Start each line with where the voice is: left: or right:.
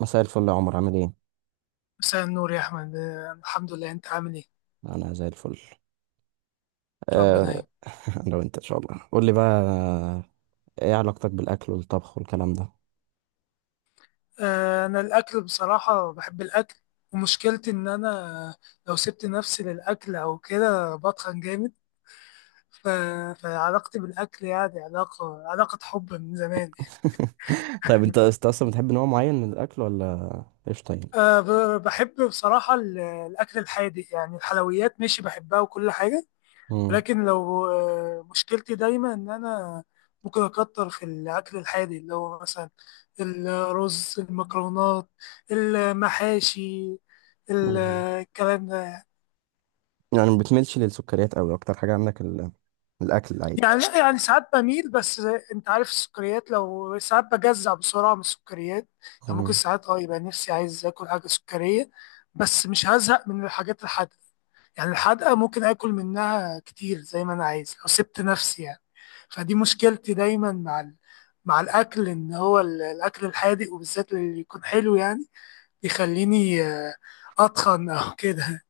right: مساء الفل يا عمر، عامل ايه؟
left: مساء النور يا أحمد، الحمد لله. أنت عامل إيه؟
right: انا زي الفل.
left: ربنا
right: أه.
left: يعين.
right: انا وانت ان شاء الله، قول لي بقى، ايه علاقتك بالاكل والطبخ والكلام ده؟
left: أنا الأكل بصراحة بحب الأكل، ومشكلتي إن أنا لو سبت نفسي للأكل أو كده بتخن جامد. ف... فعلاقتي بالأكل يعني علاقة حب من زمان
right: طيب، انت
left: يعني.
right: انت اصلا بتحب نوع معين من الاكل ولا ايش طيب؟
left: بحب بصراحة الأكل الحادق، يعني الحلويات ماشي بحبها وكل حاجة،
right: مم.
left: ولكن لو مشكلتي دايما ان انا ممكن اكتر في الاكل الحادق، اللي هو مثلا الرز، المكرونات، المحاشي، ال-
right: مم.
left: الكلام ده.
right: يعني ما بتميلش للسكريات قوي، اكتر حاجة عندك الاكل العادي؟
left: يعني لا، يعني ساعات بميل، بس انت عارف السكريات، لو ساعات بجزع بسرعة من السكريات. يعني ممكن
right: مم.
left: ساعات يبقى نفسي عايز اكل حاجة سكرية، بس مش هزهق من الحاجات الحادقة. يعني الحدقة ممكن آكل منها كتير زي ما أنا عايز لو سبت نفسي يعني. فدي مشكلتي دايما مع مع الأكل، إن هو الأكل الحادق وبالذات اللي يكون حلو يعني بيخليني أتخن أو كده.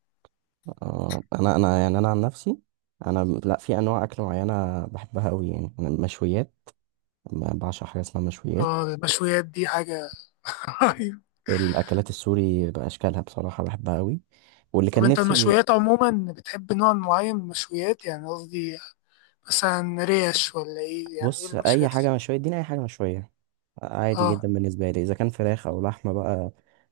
right: انا يعني انا عن نفسي، انا لا، في انواع اكل معينة بحبها قوي، يعني أنا المشويات. أنا بعشق حاجة اسمها مشويات.
left: المشويات دي حاجة رهيبة.
right: الاكلات السوري باشكالها بصراحه بحبها قوي. واللي
left: طب
right: كان
left: أنت
right: نفسي،
left: المشويات عموما بتحب نوع معين من المشويات؟ يعني قصدي مثلا ريش ولا إيه؟ يعني إيه
right: بص، اي
left: المشويات؟
right: حاجه مشويه اديني اي حاجه مشويه، عادي
left: اه
right: جدا بالنسبه لي، اذا كان فراخ او لحمه بقى.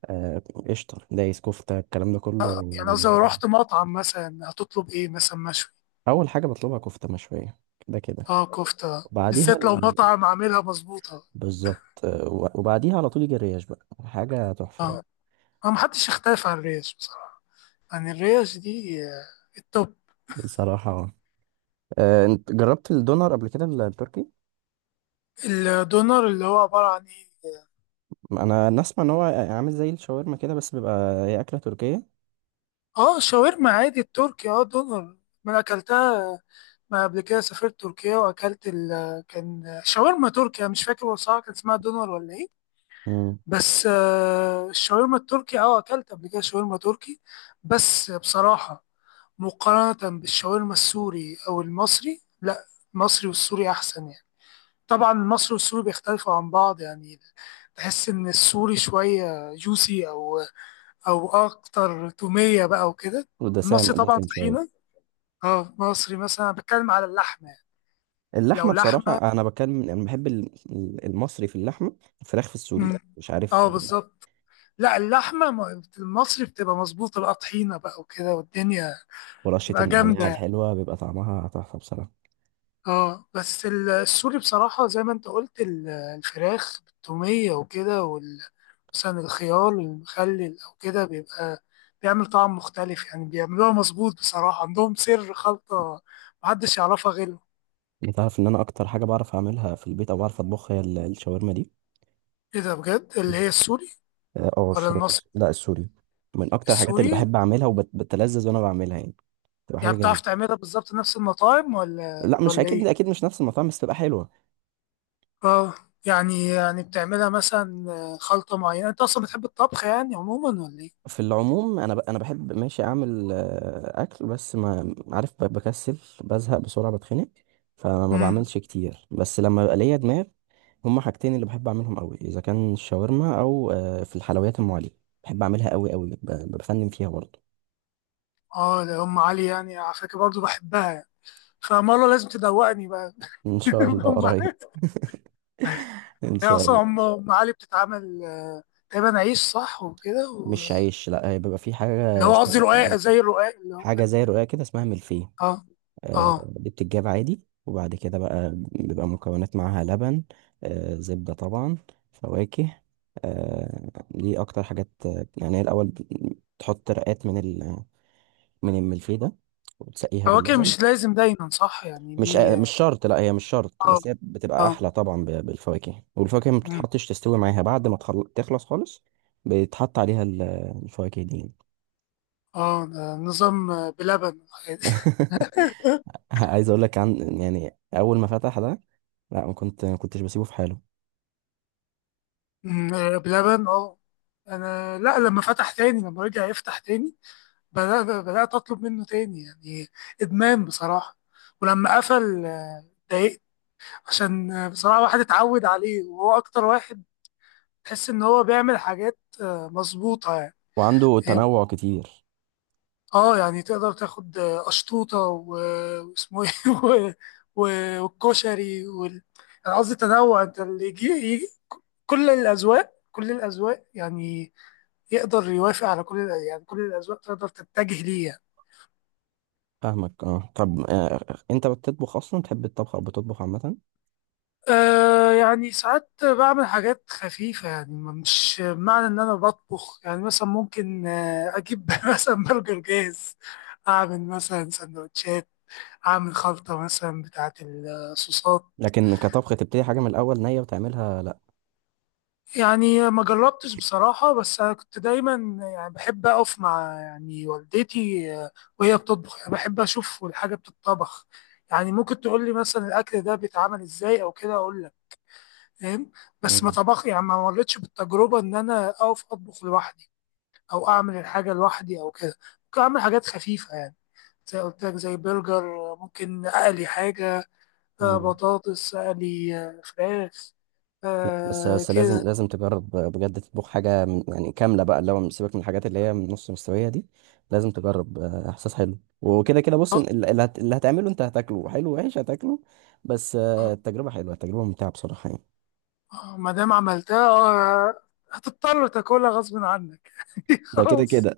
right: آه، قشطه دايس كفته الكلام ده كله
left: يعني قصدي لو
right: بالنسبه لي.
left: رحت مطعم مثلا هتطلب إيه مثلا مشوي؟
right: اول حاجه بطلبها كفته مشويه، كده كده.
left: اه كفتة
right: وبعديها
left: بالذات لو مطعم عاملها مظبوطة.
right: بالظبط، وبعديها على طول يجي الريش بقى، حاجه تحفه يعني.
left: ما محدش يختلف عن الريش بصراحة، يعني الريش دي التوب.
right: بصراحه، انت جربت الدونر قبل كده، التركي؟
left: الدونر اللي هو عبارة عن ايه؟
right: انا نسمع ان هو عامل زي الشاورما كده، بس بيبقى هي اكله تركيه.
left: اه شاورما عادي. التركي اه دونر، ما أنا اكلتها. ما قبل كده سافرت تركيا واكلت كان شاورما تركيا، مش فاكر بصراحة كان اسمها دونر ولا ايه.
right: مم.
left: بس الشاورما التركي اه اكلت قبل كده شاورما تركي، بس بصراحة مقارنة بالشاورما السوري او المصري لا، المصري والسوري احسن يعني. طبعا المصري والسوري بيختلفوا عن بعض يعني، تحس ان السوري شويه جوسي، او اكتر توميه بقى وكده. المصري
right: ودسام
left: طبعا
right: دسم شويه.
left: طحينه. اه مصري، مثلا أنا بتكلم على اللحمه يعني. لو
right: اللحمه
left: لحمه.
right: بصراحه، انا بتكلم، انا بحب المصري في اللحمه. الفراخ في السوري
left: مم.
right: مش عارف.
left: اه بالظبط. لا اللحمه المصري بتبقى مظبوطه بقى، طحينه بقى وكده والدنيا
right: ورشه
left: بتبقى
right: النعناع
left: جامده.
right: الحلوه بيبقى طعمها تحفه بصراحه.
left: اه بس السوري بصراحة زي ما انت قلت، الفراخ بالتومية وكده، مثلا الخيار المخلل او كده بيبقى بيعمل طعم مختلف يعني، بيعملوها مظبوط بصراحة، عندهم سر خلطة محدش يعرفها غيرهم.
right: انت عارف ان انا اكتر حاجه بعرف اعملها في البيت او بعرف اطبخها، هي الشاورما دي.
left: ايه ده بجد، اللي هي السوري
right: اه،
left: ولا
right: الشاورما
left: المصري؟
right: لا، السوري. من اكتر الحاجات اللي
left: السوري؟
right: بحب اعملها وبتلذذ وانا بعملها يعني. بتبقى حاجه
left: يعني
right: جميله.
left: بتعرف تعملها بالظبط نفس المطاعم ولا
right: لا، مش
left: ولا
right: اكيد.
left: ايه؟
right: اكيد مش نفس المطعم، بس بتبقى حلوه.
left: اه، يعني بتعملها مثلا خلطة معينة؟ انت اصلا بتحب الطبخ يعني عموما ولا ايه؟
right: في العموم، انا انا بحب، ماشي اعمل اكل، بس ما عارف، بكسل، بزهق بسرعه، بتخنق. فما
left: مم.
right: بعملش كتير، بس لما بقى ليا دماغ. هما حاجتين اللي بحب اعملهم قوي، اذا كان الشاورما او في الحلويات ام علي، بحب اعملها قوي قوي، بفنن فيها برضه.
left: اه ده ام علي، يعني على فكره برضه بحبها يعني، فمره لازم تدوقني بقى.
right: ان شاء الله
left: ام
right: قريب.
left: علي.
right: ان
left: هي
right: شاء
left: اصلا
right: الله.
left: أم علي بتتعمل تقريبا عيش صح وكده و-
right: مش عيش، لا، بيبقى في
left: اللي
right: حاجه
left: هو قصدي
right: اسمها،
left: رقاق، زي الرقاق اللي هو.
right: حاجه زي رقاق كده اسمها ملفيه.
left: اه. اه
right: دي بتتجاب عادي، وبعد كده بقى بيبقى مكونات معاها لبن، زبدة طبعا، فواكه. دي أكتر حاجات، يعني، هي الأول تحط رقات من من الملفيه ده وتسقيها
left: فواكه
right: باللبن.
left: مش لازم دايما صح؟ يعني دي
right: مش
left: اه.
right: شرط، لا، هي مش شرط،
left: اه.
right: بس هي بتبقى
left: اه.
right: أحلى طبعا بالفواكه، والفواكه ما
left: مم.
right: بتتحطش، تستوي معاها بعد ما تخلص خالص. بيتحط عليها الفواكه دي.
left: اه ده نظام بلبن.
right: يعني. عايز اقول لك عن، يعني، اول ما فتح ده، لا، ما كنتش بسيبه في حاله.
left: مم. بلبن اه. انا لا، لما فتح تاني، لما رجع يفتح تاني، بدأت أطلب منه تاني يعني، إدمان بصراحة. ولما قفل اتضايقت، عشان بصراحة واحد اتعود عليه، وهو أكتر واحد تحس إن هو بيعمل حاجات مظبوطة يعني.
right: وعنده
left: فاهم؟
right: تنوع كتير.
left: اه يعني تقدر تاخد أشطوطة، و- واسمه ايه و- والكشري وال... أنا قصدي تنوع، انت اللي يجي يجي. كل الأذواق كل الأذواق يعني، يقدر يوافق على كل يعني كل الأذواق تقدر تتجه ليه يعني.
right: فاهمك، اه، طب. انت بتطبخ اصلا، تحب الطبخ او بتطبخ عامه؟
left: أه يعني ساعات بعمل حاجات خفيفة، يعني مش معنى إن أنا بطبخ. يعني مثلا ممكن أجيب مثلا برجر جاهز، أعمل مثلا سندوتشات، أعمل خلطة مثلا بتاعة الصوصات.
right: لكن كطبخ تبتدي حاجه من الاول نيه وتعملها، لا.
left: يعني ما جربتش بصراحة، بس أنا كنت دايما يعني بحب أقف مع يعني والدتي وهي بتطبخ، يعني بحب أشوف الحاجة بتطبخ. يعني ممكن تقول لي مثلا الأكل ده بيتعمل إزاي أو كده، أقول فاهم. بس ما
right: مم.
left: طبخ يعني، ما مرتش بالتجربة إن أنا أقف أطبخ لوحدي، أو أعمل الحاجة لوحدي أو كده. ممكن أعمل حاجات خفيفة يعني، زي قلت لك زي برجر، ممكن أقلي حاجة
right: مم.
left: بطاطس، أقلي فراخ،
right: لا، بس
left: آه
right: بس لازم
left: كده.
right: لازم تجرب بجد، تطبخ حاجه من يعني كامله بقى، اللي هو سيبك من الحاجات اللي هي من نص مستويه دي. لازم تجرب، احساس حلو وكده كده. بص،
left: آه،
right: اللي هتعمله انت هتاكله، حلو وحش هتاكله، بس التجربه حلوه، التجربه ممتعه بصراحه يعني.
left: ما دام عملتها هتضطر تاكلها غصب عنك.
right: ده كده
left: خلاص.
right: كده.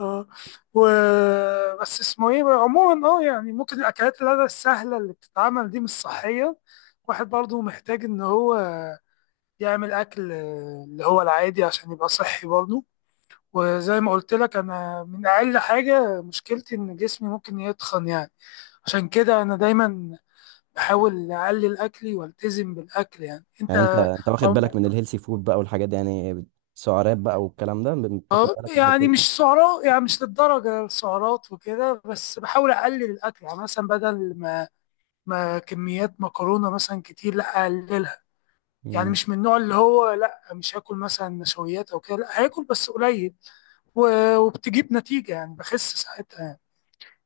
left: اه. و بس اسمه ايه بقى؟ عموما اه، يعني ممكن الاكلات اللي السهله اللي بتتعمل دي مش صحيه، واحد برضه محتاج ان هو يعمل اكل اللي هو العادي عشان يبقى صحي برضه. وزي ما قلت لك انا، من اقل حاجه مشكلتي ان جسمي ممكن يتخن يعني، عشان كده انا دايما بحاول اقلل اكلي والتزم بالاكل يعني. انت
right: يعني انت واخد بالك من الهيلثي فود بقى والحاجات دي، يعني سعرات بقى والكلام ده، بتاخد
left: اه.
right: بالك من الحتة
left: يعني
right: دي؟
left: مش سعرات، يعني مش للدرجه السعرات وكده، بس بحاول اقلل الاكل. يعني مثلا بدل ما كميات مكرونه مثلا كتير، لا اقللها. يعني
right: امم.
left: مش من النوع اللي هو لا مش هاكل مثلا نشويات او كده، لا هاكل بس قليل. وبتجيب نتيجه يعني، بخس ساعتها يعني.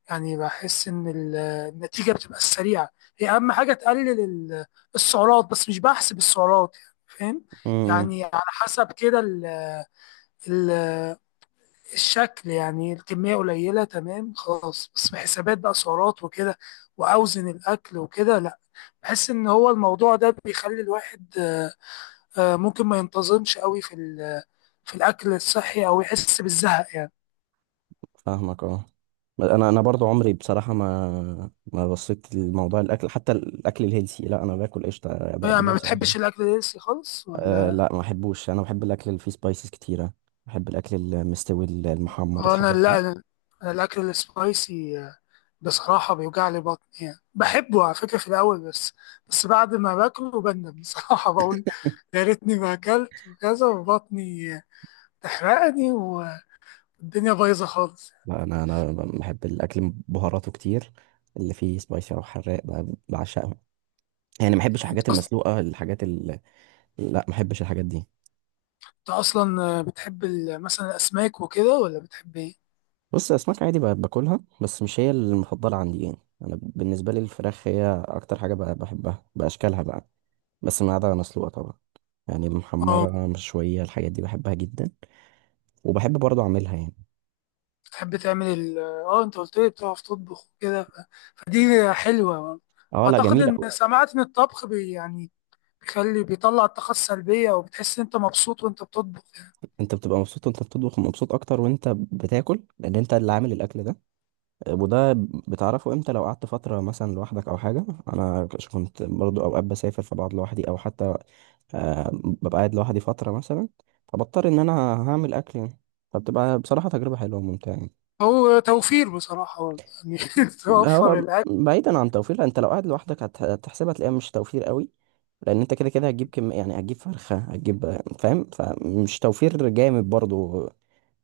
left: يعني بحس ان النتيجه بتبقى سريعه. هي اهم حاجه تقلل السعرات، بس مش بحسب السعرات يعني، فاهم؟
right: امم.
left: يعني على حسب كده ال- الشكل، يعني الكميه قليله تمام، خلاص. بس في حسابات بقى سعرات وكده، واوزن الاكل وكده، بحس ان هو الموضوع ده بيخلي الواحد ممكن ما ينتظمش قوي في في الاكل الصحي، او يحس بالزهق يعني.
right: فاهمك، اه. انا برضو عمري بصراحة ما بصيت لموضوع الاكل، حتى الاكل الهيلثي، لا، انا باكل قشطة،
left: يعني ما
right: بدوس اي حاجة.
left: بتحبش الاكل الهيلثي خالص ولا؟
right: لا، ما بحبوش. انا بحب الاكل اللي فيه سبايسز كتيرة، بحب الاكل المستوي المحمر
left: انا
right: الحاجات دي.
left: لا، أنا الاكل السبايسي بصراحة بيوجع لي بطني، يعني بحبه على فكرة في الاول، بس بس بعد ما باكله بندم بصراحة. بقول يا ريتني ما اكلت، وكذا، وبطني تحرقني، والدنيا بايظة خالص.
right: لا، انا بحب الاكل بهاراته كتير، اللي فيه سبايسي او حراق بعشقه. يعني ما بحبش الحاجات
left: أص-
right: المسلوقة، الحاجات، لا، ما بحبش الحاجات دي.
left: انت اصلا بتحب مثلا الاسماك وكده ولا بتحب ايه؟
right: بص، اسماك عادي باكلها، بس مش هي المفضله عندي يعني. انا بالنسبه لي الفراخ هي اكتر حاجه بحبها باشكالها بقى، بس ما عدا مسلوقه طبعا. يعني
left: اه
right: المحمره مشويه الحاجات دي بحبها جدا، وبحب برضه اعملها يعني.
left: تحب تعمل ال اه انت قلت لي بتعرف تطبخ وكده، فدي حلوة برضه.
right: اه، لا،
left: اعتقد
right: جميله.
left: ان سمعت ان الطبخ بي يعني بيخلي، بيطلع الطاقة السلبية، وبتحس ان انت مبسوط وانت بتطبخ يعني.
right: انت بتبقى مبسوط وانت بتطبخ، مبسوط اكتر وانت بتاكل لان انت اللي عامل الاكل ده. وده بتعرفه امتى، لو قعدت فترة مثلا لوحدك او حاجة. انا كنت برضو اوقات بسافر فبقعد لوحدي، او حتى ببقى قاعد لوحدي فترة مثلا، فبضطر ان انا هعمل اكل يعني. فبتبقى بصراحة تجربة حلوة وممتعة يعني.
left: هو توفير بصراحة برضه، يعني توفر
right: هو
left: الاكل.
right: بعيدا عن توفير، لأ، انت لو قاعد لوحدك هتحسبها، تلاقيها مش توفير قوي، لان انت كده كده هتجيب كم، يعني هتجيب فرخة، هتجيب، فاهم، فمش توفير جامد برضو.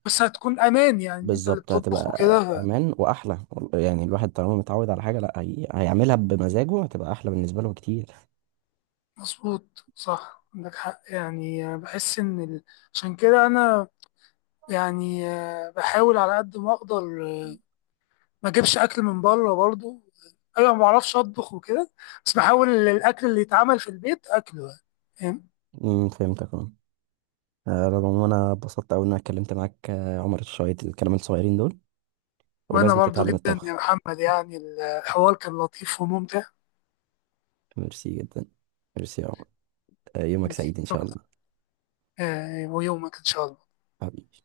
left: بس هتكون امان يعني، ان انت اللي
right: بالظبط،
left: بتطبخ
right: هتبقى
left: وكده.
right: امان واحلى. يعني الواحد طالما متعود على حاجه، لا، هيعملها بمزاجه، هتبقى احلى بالنسبه له كتير.
left: مظبوط، صح، عندك حق. يعني بحس ان عشان كده انا، يعني بحاول على قد ما اقدر ما اجيبش اكل من بره برضه. انا ما بعرفش اطبخ وكده، بس بحاول الاكل اللي يتعمل في البيت اكله يعني، فاهم؟
right: امم، فهمتك اه. رغم ان انا اتبسطت قوي ان انا اتكلمت معاك، عمر شويه الكلام الصغيرين دول،
left: وانا
right: ولازم
left: برضه
right: تتعلم
left: جدا يا
right: الطبخ.
left: محمد، يعني الحوار كان لطيف وممتع.
right: ميرسي جدا. ميرسي يا عمر. يومك سعيد ان شاء
left: شكرا.
right: الله.
left: ويومك ان شاء الله.
right: حبيبي.